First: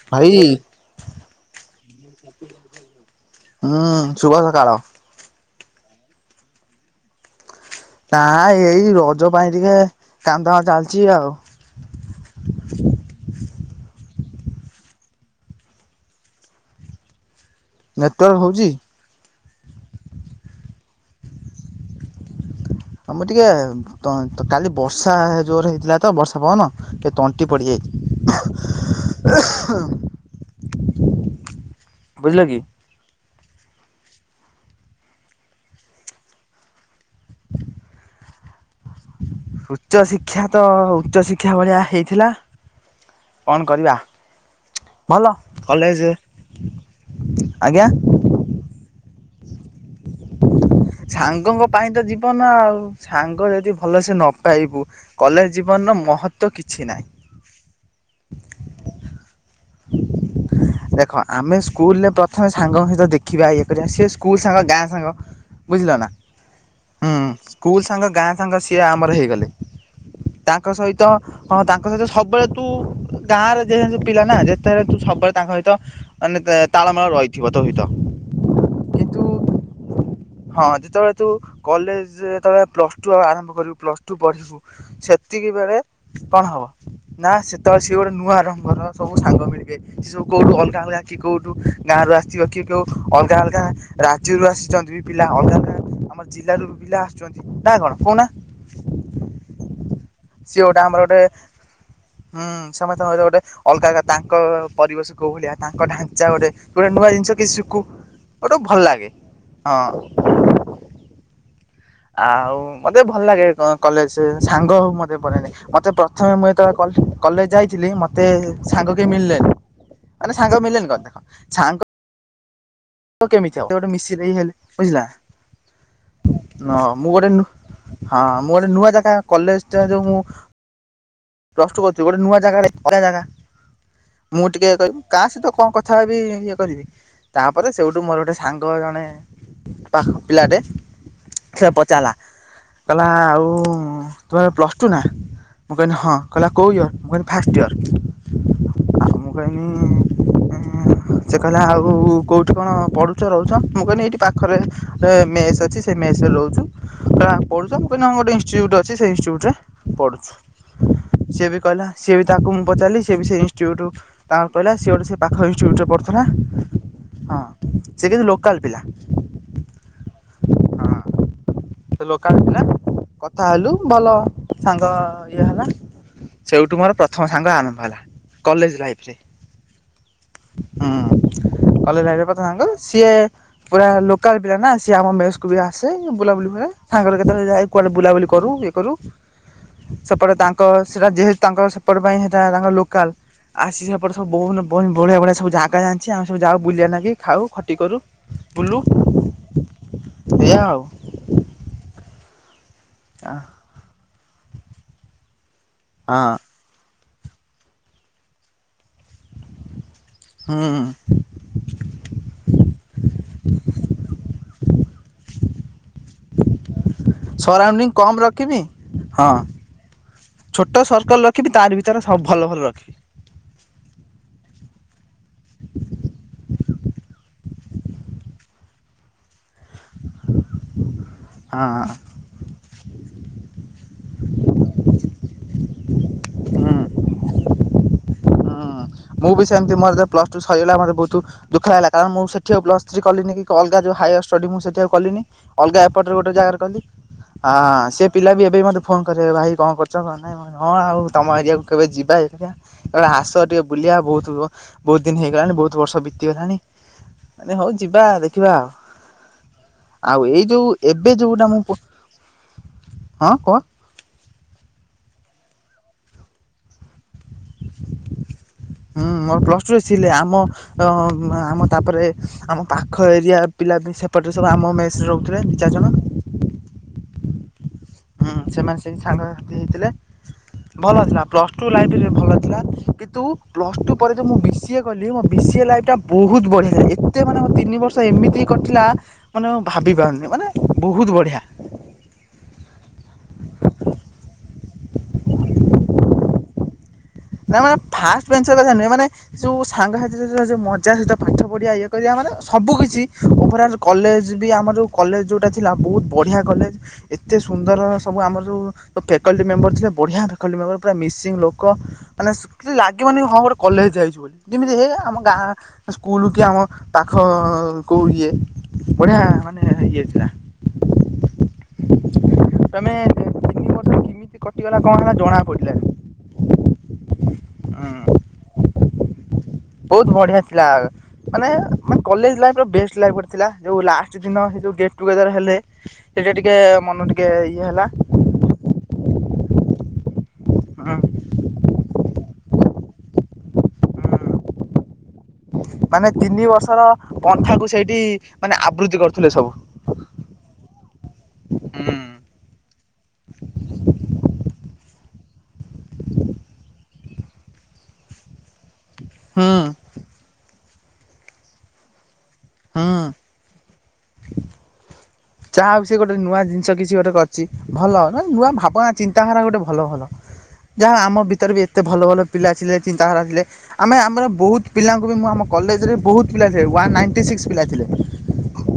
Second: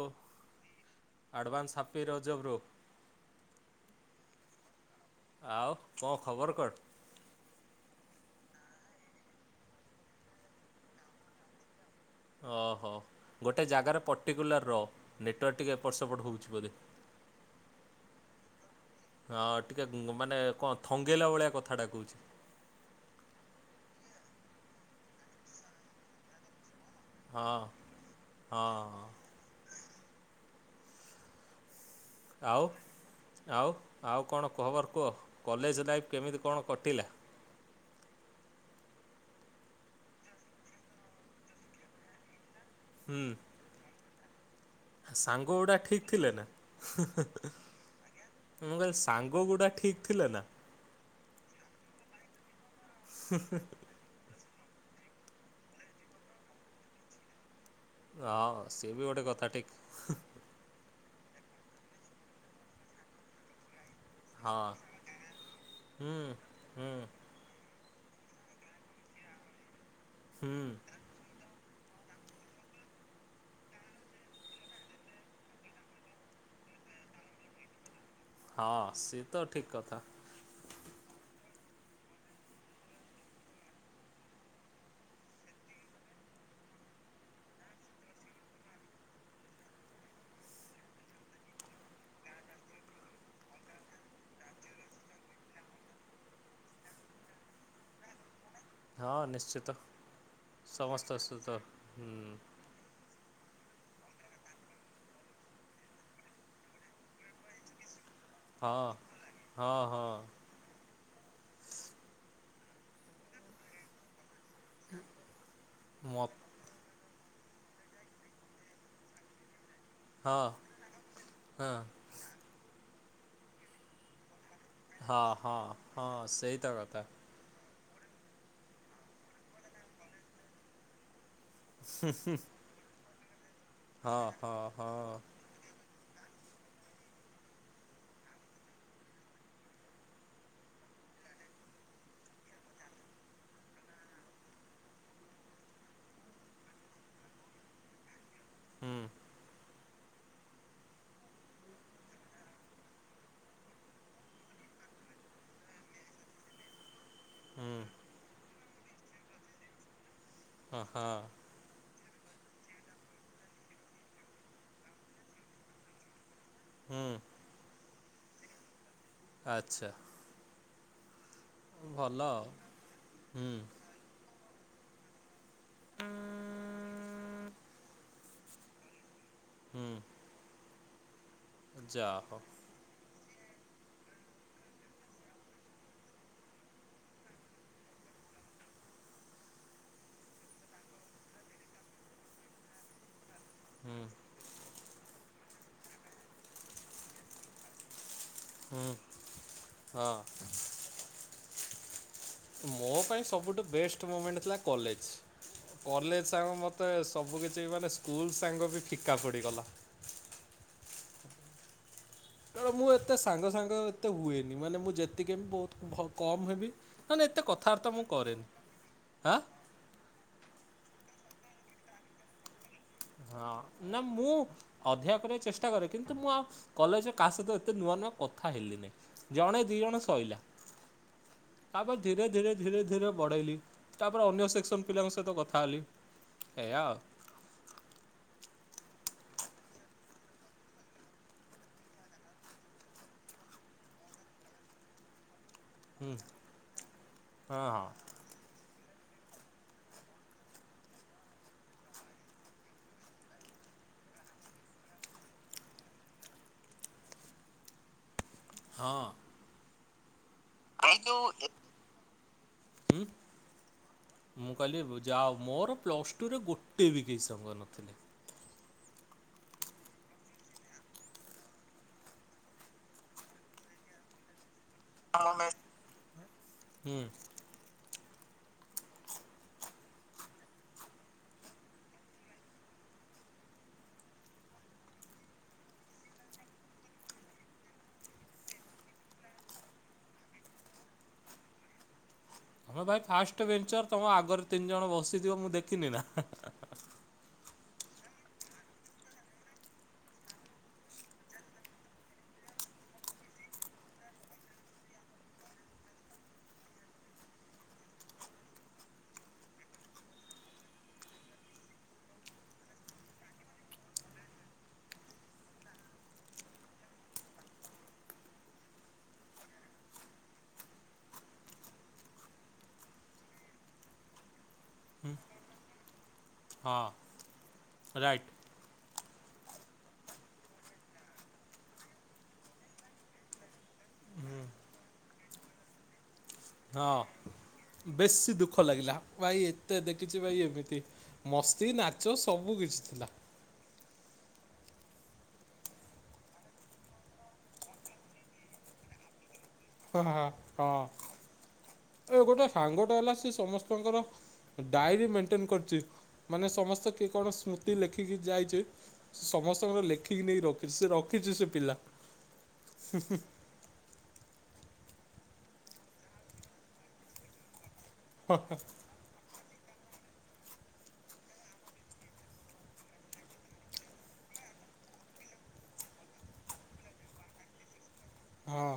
ଓ ଭାଇ advance happy Raja bro. ହୁଁ ଶୁଭ ସକାଳ। ଆଉ କଁ ଖବର କଣ? ନା ଏଇ ଏଇ ରଜ ପାଇଁ ଟିକେ କାମ୍ ଫାମ ଚାଲିଚି ଆଉ। ଓହୋ ଗୋଟେ ଜାଗାରେ ପର୍ଟିକୁଲାର ର ନେଟୱାର୍କ ଟିକେ ଏପଟ ସେପଟ ହଉଛି ବୋଧେ। ନେଟୱାର୍କ ହଉଚି। ହଁ ଟିକେ ଗୁଁ ମାନେ କଁ ଥଙ୍ଗେଇଲା ଭଳିଆ କଥାଟା କହୁଛି। ଆମର ଟିକେ ତ ତ କାଲି ବର୍ଷା ଜୋରେ ହେଇଥିଲା ତ ବର୍ଷା ପବନ କେ ତଣ୍ଟି ହଁ। ହଁ ପଡିଯାଇଚି। ବୁଝିଲ କି ଆଉ ଆଉ ଆଉ କଣ କୁହବର କୁହ କଲେଜ ଲାଇଫ୍ କେମିତି କଣ କଟିଲା। ଉଚ୍ଚଶିକ୍ଷା ତ ଉଚ୍ଚଶିକ୍ଷା ଭଳିଆ ହେଇଥିଲା। ହୁଁ। କଣ କରିବା? ଭଲ ସାଙ୍ଗଗୁଡା କଲେଜ ଠିକ୍ ଥିଲେ ନା ହୁଁ ହୁଁ ହୁଁ। ଆଜ୍ଞା ମୁଁ କହିଲି ସାଙ୍ଗଗୁଡା ଠିକ୍ ଥିଲେ ନା। ସାଙ୍ଗଙ୍କ ପାଇଁ ତ ଜୀବନ ଆଉ ସାଙ୍ଗ ଯଦି ଭଲସେ ନ ପାଇବୁ କଲେଜ୍‌ ଜୀବନର ମହତ୍ୱ କିଛି ନାହିଁ। ରହ ସିଏବି ଗୋଟେ କଥା ଠିକ୍। ଦେଖ ଆମେ ସ୍କୁଲରେ ପ୍ରଥମେ ସାଙ୍ଗଙ୍କ ସହିତ ଦେଖିବା ଇଏ କରିବା ସେ ସ୍କୁଲ ସାଙ୍ଗ ହଁ ଗାଁ ସାଙ୍ଗ ବୁଝିଲ ନା ହୁଁ ହୁଁ। ସ୍କୁଲ ସାଙ୍ଗ ଗାଁ ସାଙ୍ଗ ସିଏ ଆମର ହେଇଗଲେ ହୁଁ ତାଙ୍କ ସହି ତ ତାଙ୍କ ସହିତ ସବୁବେଳେ ତୁ ଗାଁରେ ଯେହେତୁ ପିଲା ନା ଯେତେବେଳେ ତୁ ସବୁବେଳେ ତାଙ୍କ ସହିତ ମାନେ ତାଳମାଳ ରହିଥିବ ତୋ ସହିତ। ହଁ ସେ କିନ୍ତୁ ତ ଠିକ୍ କଥା। ହଁ ଯେତେବେଳେ ତୁ କଲେଜ୍‌ ଯେତେବେଳେ ପ୍ଲସ ଟୁ ଆରମ୍ଭ କରିବୁ ପ୍ଲସ ଟୁ ପଢିବୁ ସେତିକି ବେଳେ କଣ ହବ? ନା ସେତେବେଳେ ସିଏ ଗୋଟେ ନୂଆ ରଙ୍ଗର ସବୁ ସାଙ୍ଗ ମିଳିବେ ସି ସବୁ କୋଉଠୁ ଅଲଗା ଅଲଗା କି କୋଉଠୁ ଗାଁ ରୁ ଆସିଥିବ କି କୋଉ ଅଲଗା ଅଲଗା ରାଜ୍ୟ ରୁ ଆସିଛନ୍ତି ବି ପିଲା ଅଲଗା ଆମର ଜିଲ୍ଲାରୁ ବି ପିଲା ଆସୁଛନ୍ତି ନାଁ କଣ କହୁନା। ହଁ ନିଶ୍ଚିତ ସିଏ ଗୋଟେ ଆମର ଗୋଟେ ସମସ୍ତ ସୁତର ହୁଁ ସମସ୍ତଙ୍କ ସହିତ ଗୋଟେ ଅଲଗା ତାଙ୍କ ପରିବେଶ କୋଉ ଭଳିଆ ତାଙ୍କ ଢାଞ୍ଚା ଗୋଟେ ଗୋଟେ ନୂଆ ଜିନିଷ କି ଶିଖୁ ଗୋଟେ ଭଲ ହଁ। ଲାଗେ। ହଁ ହଁ। ଆଉ ମତେ ଭଲ ଲାଗେ କଲେଜ ହେଉ ସାଙ୍ଗ ହୋଉ ମତେ ବଢିଆ ଲାଗେ ମତେ ମ ପ୍ରଥମେ ମୁଁ କଲେ କଲେଜ୍‌ ଯାଇଥିଲି ମତେ ସାଙ୍ଗ କେହି ମିଳିଲେନି ତ ମାନେ ହଁ ସାଙ୍ଗ ମିିଲେନି କଣ ଦେଖ ହଁ। ସାଙ୍ଗ ତ କେମିତି ହବ ମିଶି ବେଇ ହେଲେ। ହଁ ହଁ ହଁ ସେ। ହଁ ମୁଁ ଗୋଟେ ହଁ ମୁଁ ଗୋଟେ ନୂଆ ଜାଗା କଲେଜ୍‌ ଟା ଯୋଉ ମୁଁ ପ୍ଲସ ଟୁ କରୁଥିଲି ଗୋଟେ ନୂଆ ଜାଗା ହେ ଯା ଯା ହଁ ମୁଁ ହଁ ଟିକେ କହିବି ହଁ କାହା ସହିତ କଣ କଥା ବି ଇଏ କରିବି ତାପରେ ସେଇଠୁ ମୋର ଗୋଟେ ସାଙ୍ଗ ଜଣେ ପାଖ ପିଲାଟେ ସେ ପଚାରିଲା। କହିଲା ଆଉ ତୁମେ ପ୍ଲସ୍ ଟୁ ନା ମୁଁ କହିଲି ହଁ କହିଲା କୋଉ ଇୟର୍ ମୁଁ କହିଲି ଫାଷ୍ଟ ଇୟର୍ ହୁଁ ଆଉ ମୁଁ କହିନି ଇଁ ସେ କହିଲା ଆଉ କୋଉଠି କଣ ପଢୁଛ ରହୁଛ ମୁଁ କହିଲି ଏଇଠି ପାଖରେ ମେସ୍ ଅଛି ସେ ମେସ୍ ରେ ରହୁଛୁ କହିଲା ହୁଁ। ପଢ଼ୁଛ ମୁଁ କହିଲି ଆମ ଗୋଟେ ଇଷ୍ଟିଚ୍ୟୁଟ ଅଛି ସେ ଇଷ୍ଟିଚ୍ୟୁଟ ରେ ପଢ଼ଛୁ। ଅହଁ। ସିଏ ବି କଇଲା ସିଏ ବି ତା ମୁଁ ପଚାରିଲି ସେ ବି ସେଇ ଇଷ୍ଟିଚ୍ୟୁଟ ତାର ପାଇଲା ସିଏ ହେଟୁ ସେ ପାଖ ଇନଷ୍ଟିଚ୍ୟୁଟ ରେ ପଢୁଥିଲା। ହୁଁ ହଁ ସେ କିନ୍ତୁ ଲୋକାଲ୍ ପିଲା। ଆଚ୍ଛା। ସେ ଭଲ ଲୋକାଲ୍ ଆଉ ପିଲା କଥା ହୁଁ ହେଲୁ ଭଲ ସାଙ୍ଗ ଇଏ ହେଲା। ସେଇଠୁ ମୋର ପ୍ରଥମ ସାଙ୍ଗ ଆରମ୍ଭ ହେଲା କଲେଜ୍‌ ଲାଇଫ୍ ରେ। ହୁଁ। ହୁଁ ଯା ହଉ [unintelligible] ସିଏ ପୁରା ଲୋକାଲ୍ ପିଲା ନା ସିଏ ଆମ ମେସ୍ କୁ ବି ଆସେ ବୁଲାବୁଲି ହୁଏ ସାଙ୍ଗରେ କେତେବେଳେ ଯାଏ କୁଆଡେ ବୁଲାବୁଲି କରୁ କି। କରୁ ସେପଟେ ତାଙ୍କ ସେଟା ଯେହେତୁ ତାଙ୍କ ସେପଟ ପାଇଁ ସେଟା ତାଙ୍କର ଲୋକାଲ୍ ଆସି ହୁଁ ସେପଟ ସବୁ ବହୁନ ବହୁ ବଳିିଆ ଭଳିଆ ସବୁ ଜାଗା ଯାଣିଛି ଆମେ ସବୁ ଯାଉ ବୁଲିବା ଲାଗି ଖାଉ ଖଟି କରୁ। ବୁଲୁ ହୁଁ ହଁ ଏଇଆ ଆଉ। ମୋ ପାଇଁ ସବୁଠୁ ବେଷ୍ଟ ମୁଁମେଣ୍ଟ ଥିଲା କଲେଜ୍‌ କଲେଜ୍‌ ହଁ ସାଙ୍ଗ ମୋ ତ ସବୁ କିିଛି ମାନେ ସ୍କୁଲ ସାଙ୍ଗ ବି ଫିକା ପଡ଼ିଗଲା। ହୁଁ। ତେଣୁ ମୁଁ ଏତେ ସାଙ୍ଗ ସାଙ୍ଗ ଏତେ ହୁଏନି ମାନେ ମୁଁ ଯେତିକି ବହୁତ କମ୍ ହେବି ନା ନା ଏତେ ସରାଉଣ୍ଡିଂ କଥାବାର୍ତ୍ତା ମୁଁ କମ୍ କରେନି। ରଖିବି ହଁ। ଆଁ ଛୋଟ ସର୍କଲ ରଖିବି ତାରି ଭିତରେ ସ ଭଲ ଭଲ ରଖିବି। ହଁ ନା ମୁଁ ଅଧିକା କରିବାକୁ ଚେଷ୍ଟା କରେ କିନ୍ତୁ ମୁଁ ଆ କଲେଜ କାହା ସହିତ ଏତେ ନୂଆ ନୂଆ କଥା ହେଲିନେଇଁ ଜଣେ ଦିଇ ଜଣ ଶଇଲା। ହଁ ତାପରେ ଧୀରେ ଧୀରେ ଧୀରେ ଧୀରେ ବଢ଼େଇଲି ତାପରେ ଅନ୍ୟ ସେକ୍ସନ ପିଲାଙ୍କ ସହିତ କଥା ହେଲି। ହୁଁ ଏୟା ଆଉ। ହୁଁ ମୁଁ ବି ସେମିତି ମୋର ଯେତେ ବେଳେ ପ୍ଲସ ଟୁ ସରିଗଲା ମତେ ବୋହୁତ ଦୁଃଖ ଲାଗିଲା। କାରଣ ମୁଁ ସେଠୀ ଆଉ ପ୍ଲସ ଥ୍ରୀ କଲିନି କି ଅଲଗା ଯୋଉ ହାୟର ଷ୍ଟଡି ମୁଁ ସେଠୀ ଆଉ କଲିନି। ଅଲଗା ହୁଁ ଏପଟରେ ଗୋଟେ ଜାଗାରେ କଲି ଆ ହଁ ହଁ ସେ ପିଲା ବି ଏବେ ବି ମୋତେ ଫୋନ କରିବେ। ଭାଇ କଣ କରୁଚ କଣ ନାଇଁ? ହ ହଁ ଆଉ ତମ ଏରିଆକୁ କେବେ ଯିବା ଦେଖିବା। ଏ ଆସ ବୁଲିବା ବହୁତ ବ ବହୁତ ଦିନ ହେଇଗଲାଣି ବହୁତ ବର୍ଷ ବିତିଗଲାଣି ମୁନି ହଉ ଯିବା ଦେ ହଁ। ଆଉ ଏଇ ଯୋଉ ଏଇ ଏବେ ଯୋଉ ଏ ଯୋଉଟା ମୁଁ ପୋ ହୁଁ ହଁ କ? ମୁଁ କହିଲି ଯା ଓଉ ମୋର ପ୍ଲସ ଟୁ ରେ ଗୋଟେ ବି କେହି ସାଙ୍ଗ ନଥିଲେ। ହୁଁ ମୋର ପ୍ଲସ ଟୁରେ ଥିଲେ ଆମ ଅ ଆମ ତାପରେ ଆମ ପାଖ ଏରିଆ ପିଲା ବି ସେପଟେ ସବୁ ଆମ ମେ ସ ରେ ରହୁଥିଲେ ଦି ଚାରି ଜଣ। ହୁଁ। ହୁଁ ସେମାନେ ସେମିତି ସାଙ୍ଗ ହେଇଥିଲେ। ଭଲ ଥିଲା ପ୍ଲସ୍ ଟୁ ଲାଇଫରେ ଭଲ ଥିଲା କିନ୍ତୁ ପ୍ଲସ ଟୁ ପରେ ଯୋଉ ମୁଁ ବିସ ସି ଏ କଲି ମୋ ବି ସି ଏ ଲାଇଫଟା ବହୁତ ବଢିଆ ଥିଲା। ଏତେ ମାନେ ମୋ ତିନି ବର୍ଷ ଏମିତି କଟିଲା ମାନେ ମୁଁ ଭାବିପାରୁନି ମାନେ ବହୁତ ବଢିଆ। ହଁ ଭାଇ ଫାଷ୍ଟ ବେଞ୍ଚର ତମ ଆଗରେ ତିନି ଜଣ ବସିଥିବ ମୁଁ ଦେଖିନି ନା। ନା ମାନେ ଫାଷ୍ଟବେଞ୍ଚ କଥା ନୁହେଁ ମାନେ ଯୋଉ ସାଙ୍ଗସାଥି [unintelligible] ଯୋଉ ମଜା ସହିତ ପାଠ ପଢ଼ିବା ଇଏ କରିବା ମାନେ ସବୁ କିଛି ଓଭରାଲ କଲେଜ ବି ଆମର ଯେଉଁ କଲେଜ ଯେଉଁଟା ଥିଲା ବହୁତ ବଢ଼ିଆ କଲେଜ। ଏତେ ସୁନ୍ଦର ସବୁ ଆମର ଯୋଉ ଫେକଲଟି ମେମ୍ବର ଥିଲେ ବଢିଆ ଫେକଲଟି ମେମ୍ବର ପୁରା ମିସିଙ୍ଗ ଲୋକ। ମାନେ ସ କିଛି ଲାଗିବନି ହଁ ଗୋଟେ କଲେଜ ଯାଇଚୁ ବୋଲି। ଯେମିତି ହେ ଆମ ଗାଁ ସ୍କୁଲ କି ଆମ ପାଖ କୋଉ ଇଏ। ବଢିଆ ମାନେ ଇଏ ଥିଲା। ତମେ ତିନି ବର୍ଷ କିମିତି କଟିଗଲା କଣ ହେଲା ଜଣାପଡ଼ିଲାନି। ହଁ। ହୁଁ ରାଇଟ୍ ବହୁତ ବଢିଆ ଥିଲା ମାନେ ମାନେ କଲେଜ ଲାଇଫର ବେଷ୍ଟ ଲାଇଫ ଗୋଟେ ଥିଲା ଯୋଉ ଲାଷ୍ଟ ଦିନ ଯୋଉ ଗେଟ୍ ଟୁଗେଦର ହେଲେ ସେଟା ଟିକେ ହଁ ମନ ଟିକେ ଇଏ ହେଲା। ବେଶୀ ଦୁଃଖ ଲାଗିଲା ଭାଇ ଏତେ ଦେଖିଚି ଭାଇ ଏମିତି ଉଁ ମସ୍ତି ନାଚ ସବୁ କିିଛି ଥିଲା। ଉଁ ମାନେ ତିନି ବର୍ଷର ପନ୍ଥାକୁ ସେଇଠି ମାନେ ଆବୃତି କରୁଥିଲେ ସବୁ। [unintelligible] ହଁ ଏ ଗୋଟେ ସାଙ୍ଗଟେ ହେଲା ସେ ସମସ୍ତଙ୍କର ଡାଏରୀ ମେଣ୍ଟେନ କରିଛି ମାନେ ସମସ୍ତେ କିଏ କଣ ସ୍ମୃତି ଲେଖିକି ଯାଇଛି। ହୁଁ ସମସ୍ତଙ୍କର ଲେଖିକି ନେଇକି ରଖିଚି ସେ ରଖିଚି ସେ ପିଲା ହୁଁ ହୁଁ। ଯାହା ହଉ ସିଏ ଗୋଟେ ନୂଆ ଜିନିଷ କିଛି ଗୋଟେ କରିଚି ଭଲ ନୂଆ ଭାବନା ଚିନ୍ତାଧାରା ଗୋଟେ ଭଲ ଭଲ। ଯାହା ହଉ ଆମ ଭିତରେ ଏତେ ଭଲ ଭଲ ପିଲା ଥିଲେ ଚିନ୍ତାଧାରା ଥିଲେ। ଆମେ ଆମର ବହୁତ ପିଲାଙ୍କୁ ବି ମୁଁ ଆମ କଲେଜରେ ବହୁତ ପିଲା ଥିଲେ ୱାନ ନାଇଟି ସିକ୍ସ ପିଲା ଥିଲେ। ହଁ।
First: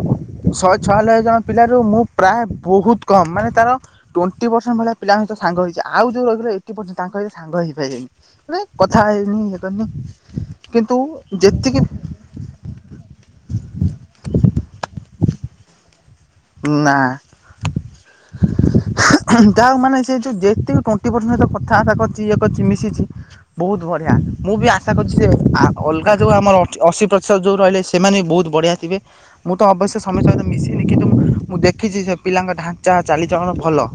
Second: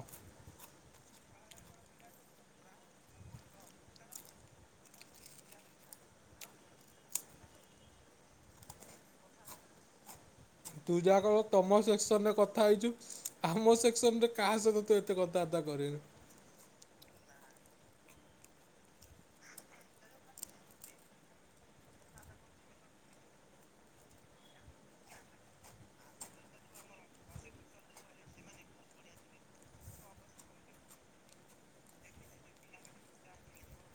ଶହେ ଛୟାଲବେ ଜଣ ପିଲାରୁ ମୁଁ ପ୍ରାୟ ବହୁତ କମ ମାନେ ତାର ଟ୍ୱେଣ୍ଟି ପରସେଣ୍ଟ ଭଳିଆ ପିଲାଙ୍କ ସହିତ ସାଙ୍ଗ ହେଇଚି ଆଉ ଯୋଉ ଏଇଟି ପରସେଣ୍ଟ ତାଙ୍କ ସହିତ ସାଙ୍ଗ ହେଇ ପାରିଲିନି। ନାଇଁ କଥାଇ ହେଇିନି ଇୟେ କରିନି। କିନ୍ତୁ ତୁ ଯାକ ତମ ଯେତିକି ସେକ୍ସନରେ କଥା ହେଇଚୁ ଆମ ସେକ୍ସନ ରେ କାହା ସହିତ ତୁ ଏତେ କଥାବାର୍ତ୍ତା କରିନୁ। ନା। ତା ମାନେ ସେ ଯଉ ଯେତିକି ଟୁୱଣ୍ଟି ପରସେଣ୍ଟ କଥାବାର୍ତ୍ତା କରିଚି ଇଏ କରିଚି ମିଶିଚି ବହୁତ ବଢିଆ। ମୁଁ ବି ଆଶା କରୁଚି ଯେ ଆ ଅଲଗା ଯୋଉ ଆମର ଅଶୀ ପ୍ରତିଶତ ଯୋଉ ରହିଲେ ସେମାନେ ବି ବହୁତ ବଢିଆ ଥିବେ। ମୁଁ ତ ଅବଶ୍ୟ ସମସ୍ତ ଙ୍କ ସହିତ ମିଶି ମୁଁ ଦେଖିଚି ସେ ପିଲାଙ୍କ ଢାଞ୍ଚା ଚାଲିଚଲଣ ଭଲ।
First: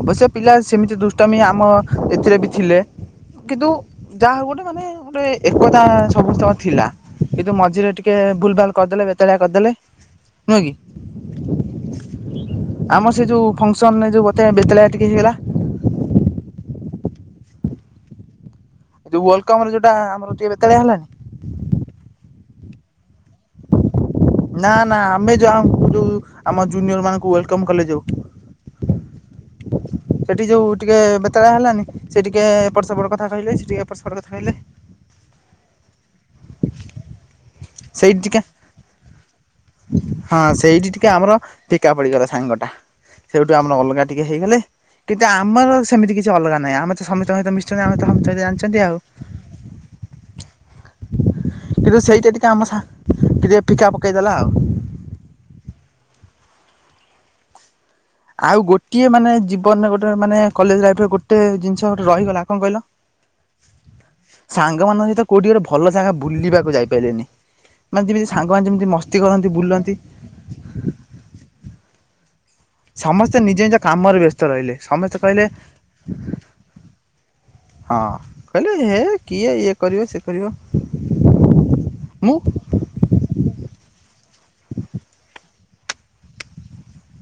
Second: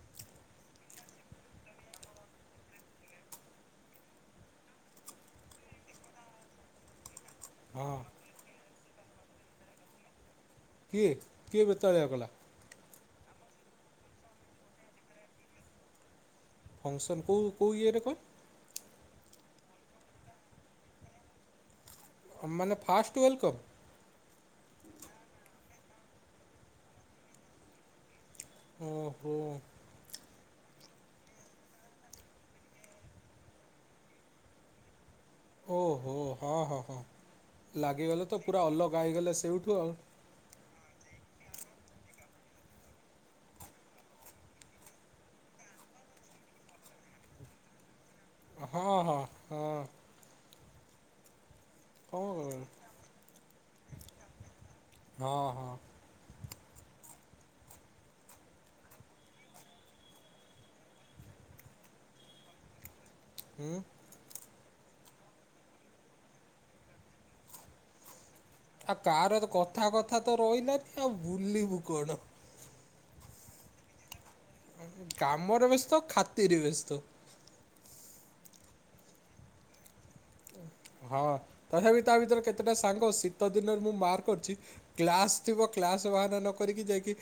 ଅବଶ୍ୟ ପିଲା ସେମିତି ଦୁଷ୍ଟାମୀ ଆମ ଏଥିରେ ବି ଥିଲେ। କିନ୍ତୁ ଯାହାର ଗୋଟେ ମାନେ ଗୋଟେ ଏକତା ସମସ୍ତଙ୍କ ଥିଲା। କିନ୍ତୁ ମଝିରେ ହଁ ଟିକେ ଭୁଲ ଭାଲ କରିଦେଲେ। ବେତଳିଆ କରିଦେଲେ ନୁହଁ କି? କିଏ କିଏ ବେତାଳିଆ କଲା? ଆମର ସେ ଯୋଉ ଫଙ୍କସନ ଏ ଯୋଉ ବତେ ବେତଳିଆ ଟିକେ ହେଇଗଲା। ଫଙ୍କସନ୍ କଉଁ କଉ ଇଏରେ କଣ? ଯୋଉ ୱେଲକମରେ ଯୋଟା ଆମର ଟିକେ ବେତାଲିଆ ହେଲାନି? ମାନେ ଫାଷ୍ଟ୍ ୱେଲକମ? ନା ନା ଆମେ ଯ ଆ ଯୋଉ ଆମ ଜୁନିୟର ମାନଙ୍କୁ ୱେଲକମ କଲେ ଯଉ। ଓହୋ। ସେଠି ଯୋଉ ଟିକେ ବେତାଳିଆ ହେଲାନି? ସେ ଟିକେ ଏପଟ ସେପଟ କଥା କହିଲେ। ସେ ଟିକେ ଏପଟ ସେପଟ କଥା କହିଲେ। ଓହୋ ହଁ ହଁ ହଁ ସେଇଠି ଲାଗିଗଲେ ତ, ଟିକେ ପୁରା ଅଲଗା ହେଇଗଲା ସେଇଠୁ ଆଉ। ହଁ ସେଇଠି ଟିକେ ଆମର ଫିକା ପଡିଗଲା ସାଙ୍ଗ ଟା। ସେଇଠୁ ଆମର ଅଲଗା ଟିକେ ହେଇଗଲେ, କିନ୍ତୁ ଆମର ସେମିତି କିଛି ଅଲଗା ନାହିଁ ଆମେ ତ ସମସ୍ତଙ୍କ ସହ ମି ମିଶିଚନ୍ତି। ଆମେ ତ ଭାବଚନ୍ତି ହଁ ଜାଣିଚନ୍ତି ହଁ ହଁ ଆଉ। କିନ୍ତୁ କଣ ସେଇଟା ଟିକେ ଆମ ହଁ ସାଂଗ ଟିକେ ଫିକା ପକେଇଦେଲା ଆଉ। ହଁ ହଁ। ଆଉ ଗୋଟିଏ ମାନେ ଜୀବନରେ ଗୋଟେ ମାନେ କଲେଜ ଲାଇଫରେ ଗୋଟେ ଜିନିଷ ଗୋଟେ ରହିଗଲା କଣ କହିଲ? ହୁଁ ସାଙ୍ଗମାନଙ୍କ ସହିତ କୋଉଠି ଗୋଟେ ଭଲ ଜାଗା ବୁଲିବାକୁ ଯାଇପାରିଲିନି। ମାନେ ଯେମିତି ସାଙ୍ଗମାନେ ଯେମିତି ଆଉ ମସ୍ତି କାହାର ତ କରନ୍ତି କଥା ବୁଲନ୍ତି। କଥା ତ ରହିଲାନି ଆଉ ବୁଲିବୁ କଣ? ସମସ୍ତେ ନିଜ ନିଜ କାମରେ ବ୍ୟସ୍ତ ରହିଲେ। ସମସ୍ତେ କହିଲେ କାମରେ ବ୍ୟସ୍ତ ଖାତିରେ ବ୍ୟସ୍ତ। ହଁ କହିଲେ ହେ କିଏ ୟେ ହଁ ତଥାପି ତା ମୁଁ ଭିତରେ କେ ସେତେଟା ସାଙ୍ଗ ଶୀତ ଦିନରେ ମୁଁ ମାର୍କ କରିଚି କ୍ଲାସ୍ ଥିବ କ୍ଲାସ ବାହାନା ନ କରିକି ଯାଇକି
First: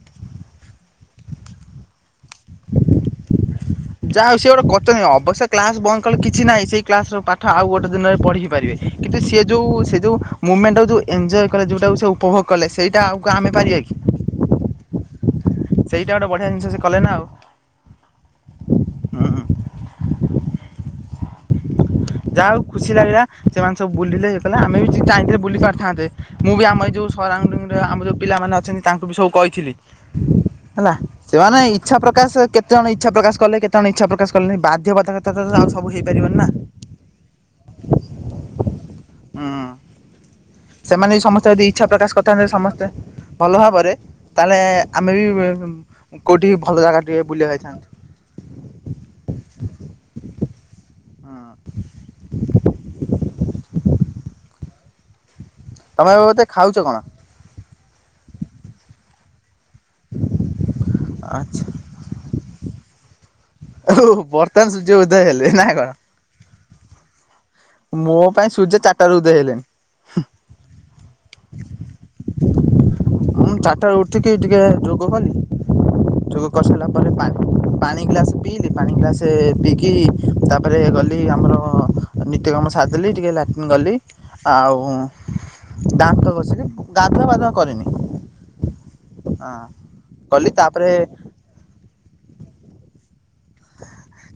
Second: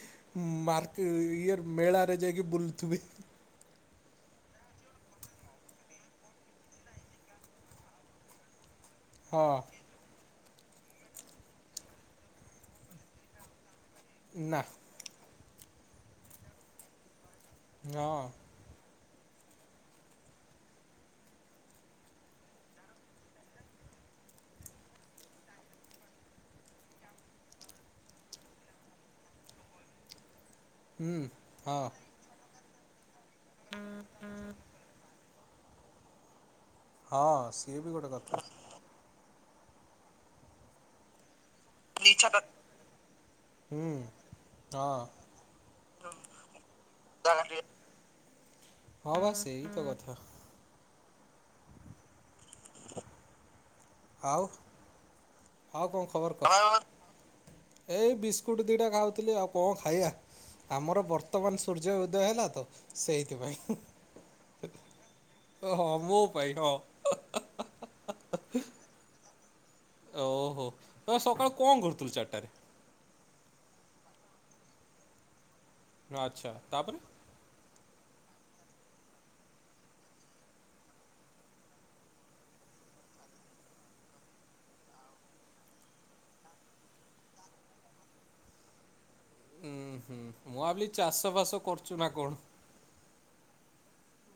ମାର୍କେ ଇଏ ମେଳାରେ ଯାଇକି ବୁଲୁଥିବି। [inaudible] ଯାହା ହଉ ସେ ଗୋଟେ କଚନି ଅବଶ୍ୟ କ୍ଲାସ ବନ୍ଦ କଲେ କିଛି ନାହିଁ ସେଇ କ୍ଲାସ ରର ପାଠ ଆଉ ଗୋଟେ ଦିନରେ ପଢି ପାରିବେ। କିନ୍ତୁ ସିଏ ହଁ ଯୋଉ ସେ ଯୋଉ ମୁମେଣ୍ଟଟାକୁ ଯଉଁ ଏଞ୍ଜୟ କଲେ ଯେଉଁଟାକୁ ସେ ଉପଭୋଗ କଲେ ସେଇଟା ଆଉ ଆମେ କଣ ପାରିବା କି? ନା। ସେଇଟା ଗୋଟେ ବଢିଆ ଜିନିଷ ସେ କଲେ ନା ଆଉ। ହଁ। ହୁଁ ଯାହାହଉ ଖୁସି ଲାଗିଲା ସେମାନେ ସବୁ ବୁଲିଲେ ହେଇକଲେ ଆମେ ବି ଚାହିଁ ଥିଲେ ବୁଲି ପାରିଥାନ୍ତେ। ମୁଁ ବି ଆମ ଏ ଯୋଉ ସରାଉଣ୍ଡିଂ ରେ ଆମ ଯୋଉ ପିଲାମାନେ ଅଛନ୍ତି ତାଙ୍କୁ ବି ସବୁ କହିଥିଲେ। ହେଲା ହୁଁ ସେମାନେ ହଁ ଇଚ୍ଛା ପ୍ରକାଶ କେତେ କେତ ଜଣ ଇଚ୍ଛା ପ୍ରକାଶ କଲେ, କେତେ ଜଣ ଇଚ୍ଛ ପ୍ରକାଶ କଲେ ବାଧ୍ୟବଧକତା ତ ଆଉ ସବୁ ହେଇପାରିବନି ନା? ହଁ ସିଏ ବି ଗୋଟେ କଥା। ହୁଁ ସେମାନେ ବି ସମସ୍ତେ ଯଦି ଇଚ୍ଛା ପ୍ରକାଶ କରିଥାନ୍ତେ ସମସ୍ତେ ଭଲ ହୁଁ ଭାବରେ ତାହେଲେ ହଁ। ଆମେ ବି କୋଉଠି ଭଲ ଜାଗା ଟିକେ ବୁଲି ଆକୁ ଯାଇଥାନ୍ତୁ। ହଁ ବା ସେଇ ତ କଥା। ହ। ହଉ ଆଉ କଣ ଏବେ ଖବର ବୋଧେ କହ? ଖାଉଛ କଣ? ଏଇ ବିସ୍କୁଟ ଦିଟା ଖାଉଥିଲି ଆଉ, କଣ ଖାଇଆ? ଆମର ବର୍ତ୍ତମାନ ଆଚ୍ଛା ସୂର୍ଯ୍ୟ ଉ ଦୟ ହେଲା ତ, ସେଇଥିପାଇଁ। ଓହୋ ବର୍ତ୍ତମାନ ସୂର୍ଯ୍ୟ ଉଦୟ ହେଲେ ନା ହଁ କଣ? ମୋ ପାଇଁ ହଁ। ମୋ ପାଇଁ ସୂର୍ଯ୍ୟ ଚାରିଟାରୁ ଉଦୟ ହେଲେଣି। ଓ ହୋ ତ ସକାଳୁ କଣ କରୁଥିଲୁ ଚାରିଟାରେ? ମୁଁ ଚାରିଟାରୁ ଉଠିକି ଟିକେ ଯୋଗ କଲି ଯୋଗ ଆଚ୍ଛା କରିସାରିଲା ତାପରେ ପରେ ପା ପାଣି ଗ୍ଲାସ ପିଇଲି, ପାଣି ଗ୍ଲାସେ ପିଇକି ତାପରେ ଗଲି ଆମର ନିତ୍ୟକର୍ମ ସାରିଦେଲି। ଟିକେ ଲା ଗଲି ଆଉ ଦାନ୍ତ ଘଷିଲି, ଗାଧୁଆ ପାଧୁଆ କରିନି। ହଁ ଉୁଁ- ହୁଁ କଲି -ମୁଁ ଭାବିଲି ତାପରେ ଚାଷ ଫାସ କରୁଚୁ ନା କଣ?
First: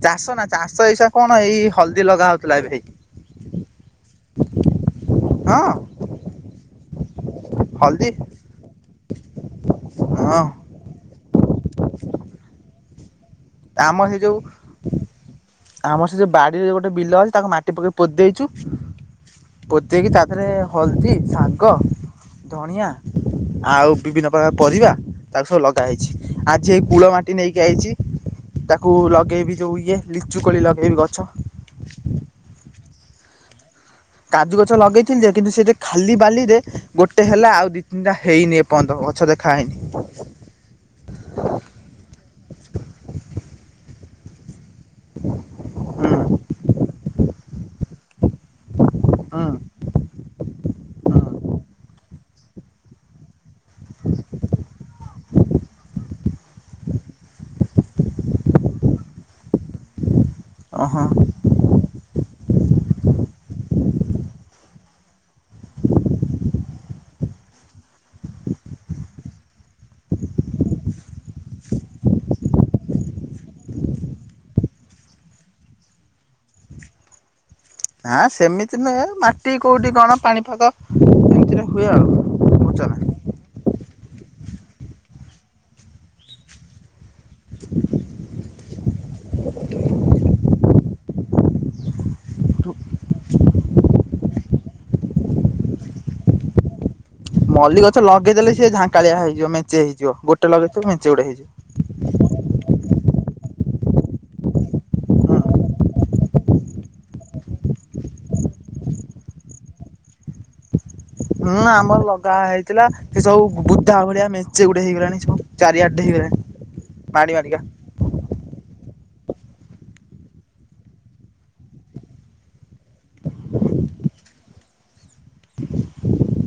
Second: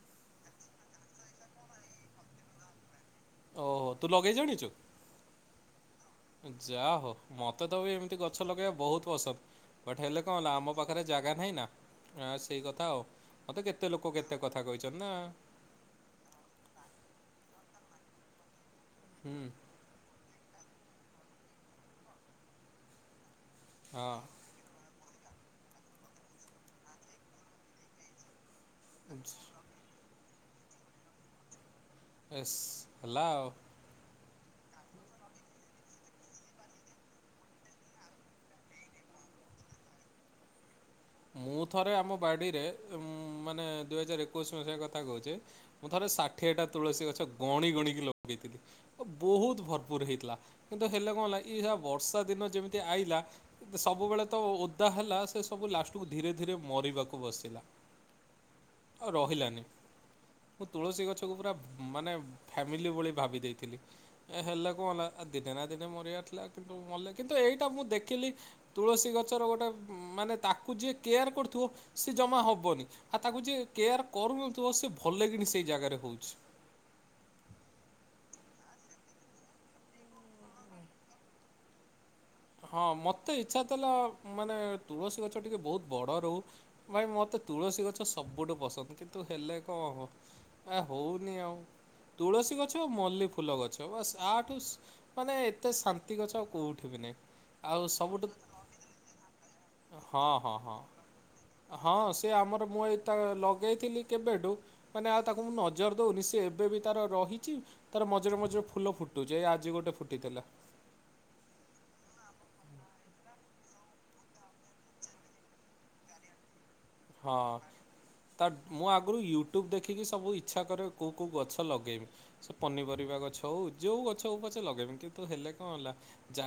ଚାଷ ନା ଚାଷ ଏଇସା କଣ ଏଇ ହଳଦୀ ଲଗା ହଉଥିଲା ଏବେ। [unintelligible] ଓ ହୋ ତୁ ଲଗେଇ ଜାଣିଚୁ? ହଁ ଯାହଉ ମୋତେ ତ ବି ହଳଦୀ ଏମିତି ଗଛ ଲଗେଇବା ବହୁତ ପସନ୍ଦ। ପଠେଇଲେ କଣ ହଁ ହେଲା, ଆମ ପାଖ ପାଖରେ ଜାଗା ନାହିଁ ନା ସେଇ କଥା ଆଉ, ମୋତେ କେତେ ଆମ ଲୋକ ସେ ଯୋଉ କେତେ କଥା କହିଛନ୍ତି ନା। ଆମର ସେ ଯୋଉ ବାଡିରେ ଗୋଟେ ବିଲ ଅଛି, ତାକୁ ମାଟି ପକେଇ ପୋତି ଦେଇଚୁ। ହୁଁ। ପୋତି ଦେଇକି ତା ଦେହରେ ହଳଦୀ, ଶାଗ, ଧଣିଆ ଆଉ ହଁ ବିଭିନ୍ନ ପ୍ରକାର ପରିବା ତାକୁ ସବୁ ଲଗା ହେଇଛି, ଆଜି ଏଇ କୂଳ ମାଟି ନେଇକି ଆଇଚି ତାକୁ ଲଗେଇବି ଯୋଉ ଇଏ, ଲିଚୁ କୋଳି ଲଗେଇବି ଗଛ। ଏସ୍ ହେଲା ଆଉ। କାଜୁ ଗଛ ଲଗେଇଥିଲି ଯେ, କିନ୍ତୁ ସେଇଠି ଖାଲି ବାଲିରେ ଗୋଟେ ହେଲା ଆଉ ଦିଇ ତିନିଟା ହେଇନି ଏ ପ ର୍ଯ୍ୟନ୍ତ ଗଛ ଦେଖାହଇନି। ମୁଁ ଥରେ ଆମ ବାଡ଼ିରେ, ମାନେ ଦୁଇ ହଜାର ଏକୋଇଶି ମସିହା କଥା କହୁଛି। ମୁଁ ଥରେ ହୁଁ ଷାଠିଏଟା ତୁଳସୀ ଗଛ, ଗଣି ଗଣିକି ଲଗେଇଥିଲି। ହୁଁ ବହୁତ ଭରପୁର ହେଇଥିଲା, କିନ୍ତୁ ହେଲେ କଣ ହେଲା ହୁଁ ଏ ଶଳା ବର୍ଷା ଦିନ ଯେମିତି ଆଇଲା। ସବୁବେଳେ ତ ଓଦା ହେଲା, ସେ ସବୁ ଲାଷ୍ଟ କୁ ଧୀରେ ଧୀରେ ମରିବାକୁ ବସିଲା, ଆଉ ରହିଲାନି। ମୁଁ ଓହୋ ତୁଳସୀ ଗଛକୁ ପୁରା, ମାନେ ଫ୍ୟାମିଲି ଭଳି ଭାବି ଦେଇଥିଲି। ଏ ହେଲା କଣ ହେଲା ଏ ଦିନେ ନା ଦିନେ ମରି ଆରଥିଲା, କିନ୍ତୁ ମଲେ କିନ୍ତୁ ଏଇଟା ମୁଁ ଦେଖିଲି ତୁଳସୀ ଗଛର ଗୋଟେ ମାନେ ତାକୁ ଯିଏ କେୟାର କରୁଥିବ, ସିଏ ଜମା ହବନି। ଆଉ ତାକୁ ଯିଏ କେୟାର କରୁୁ ନଥିବ, ସେ ଭଲ କିଣି ସେଇ ଜାଗାରେ ହଉଚି। ନାଁ ସେମିତି ନୁହେଁ, ମାଟି କୋଉଠି କଣ ପାଣିପାଗ ସେମିତିରେ ହୁଏ ଆଉ। ବୁଝୁଛ ହଁ ନା। ମୋତେ ଇଚ୍ଛା ଥିଲା ମାନେ, ତୁଳସୀ ଗଛ ଟିକେ ବହୁତ ବଡ଼ ରହୁ। ଭାଇ ମ ତେ ତୁଳସୀ ଗଛ ସବୁଠୁ ପସନ୍ଦ, କିନ୍ତୁ ହେଲେ କଣ ହବ ଆ ହଉନି ଆଉ। ତୁଳସୀ ଗଛ ଆଉ ମଲ୍ଲିୀ ଫୁଲ ଗଛ ବାସ ଆଠୁ ମାନେ ଏତେ ଶାନ୍ତି ଗଛ ଆଉ କେଉଁଠି ବି ନାହିଁ। ଆଉ ମଲ୍ଲି ଗଛ ସବୁଠୁ ଲଗେଇଦେଲେ ସିଏ ଝାଙ୍କାଳିଆ ହେଇଯିବ, ମେଞ୍ଚେ ହେଇଯିବ ହଁ ଗୋଟେ ହଁ ହଁ। ଲଗେଇଥିବ ମେଞ୍ଚେ ଗୁଡେ ହେଇଯିବ। ହଁ ସେ ଆମର ମୁଁ ଏଇ ତ ଲଗେଇଥିଲି କେବେଠୁ କାଇଁ ନା ଆଉ ତାକୁ ମୁଁ ନଜର ଦଉନି, ସେ ଏବେ ବି ତାର ରହିଚି ତାର ମଝିରେ ମଝିରେ ଫୁଲ ଫୁଟୁଛି, ଏଇ ଆଜି ଗୋଟେ ଫୁଟିଥିଲା। ହୁଁ ଆମର ଲଗା ହେଇଥିଲା, ସେ ସବୁ ବୁଦା ଭଳିଆ ମେଞ୍ଚେ ଗୁଡ଼େ ହେଇଗଲାଣି ସବୁ। ଚାରିଆଡେ ହେଇଗଲାଣି। ମାଡି ହଁ। ମାଡିକା। ତା ମୁଁ ଆଗରୁ ୟୁଟ୍ୟୁବ୍ ଦେଖିକି ସବୁ ଇଚ୍ଛା କରେ, କୋଉ କୋଉ ଗଛ ଲଗେଇବି? ସେ ପନିପରିବା ଗଛ ହଉ ଯୋଉ ଗଛ ହଉ ପଛେ ଲଗେଇବି, କିନ୍ତୁ ହେଲେ କଣ ହେଲା ଜାଗା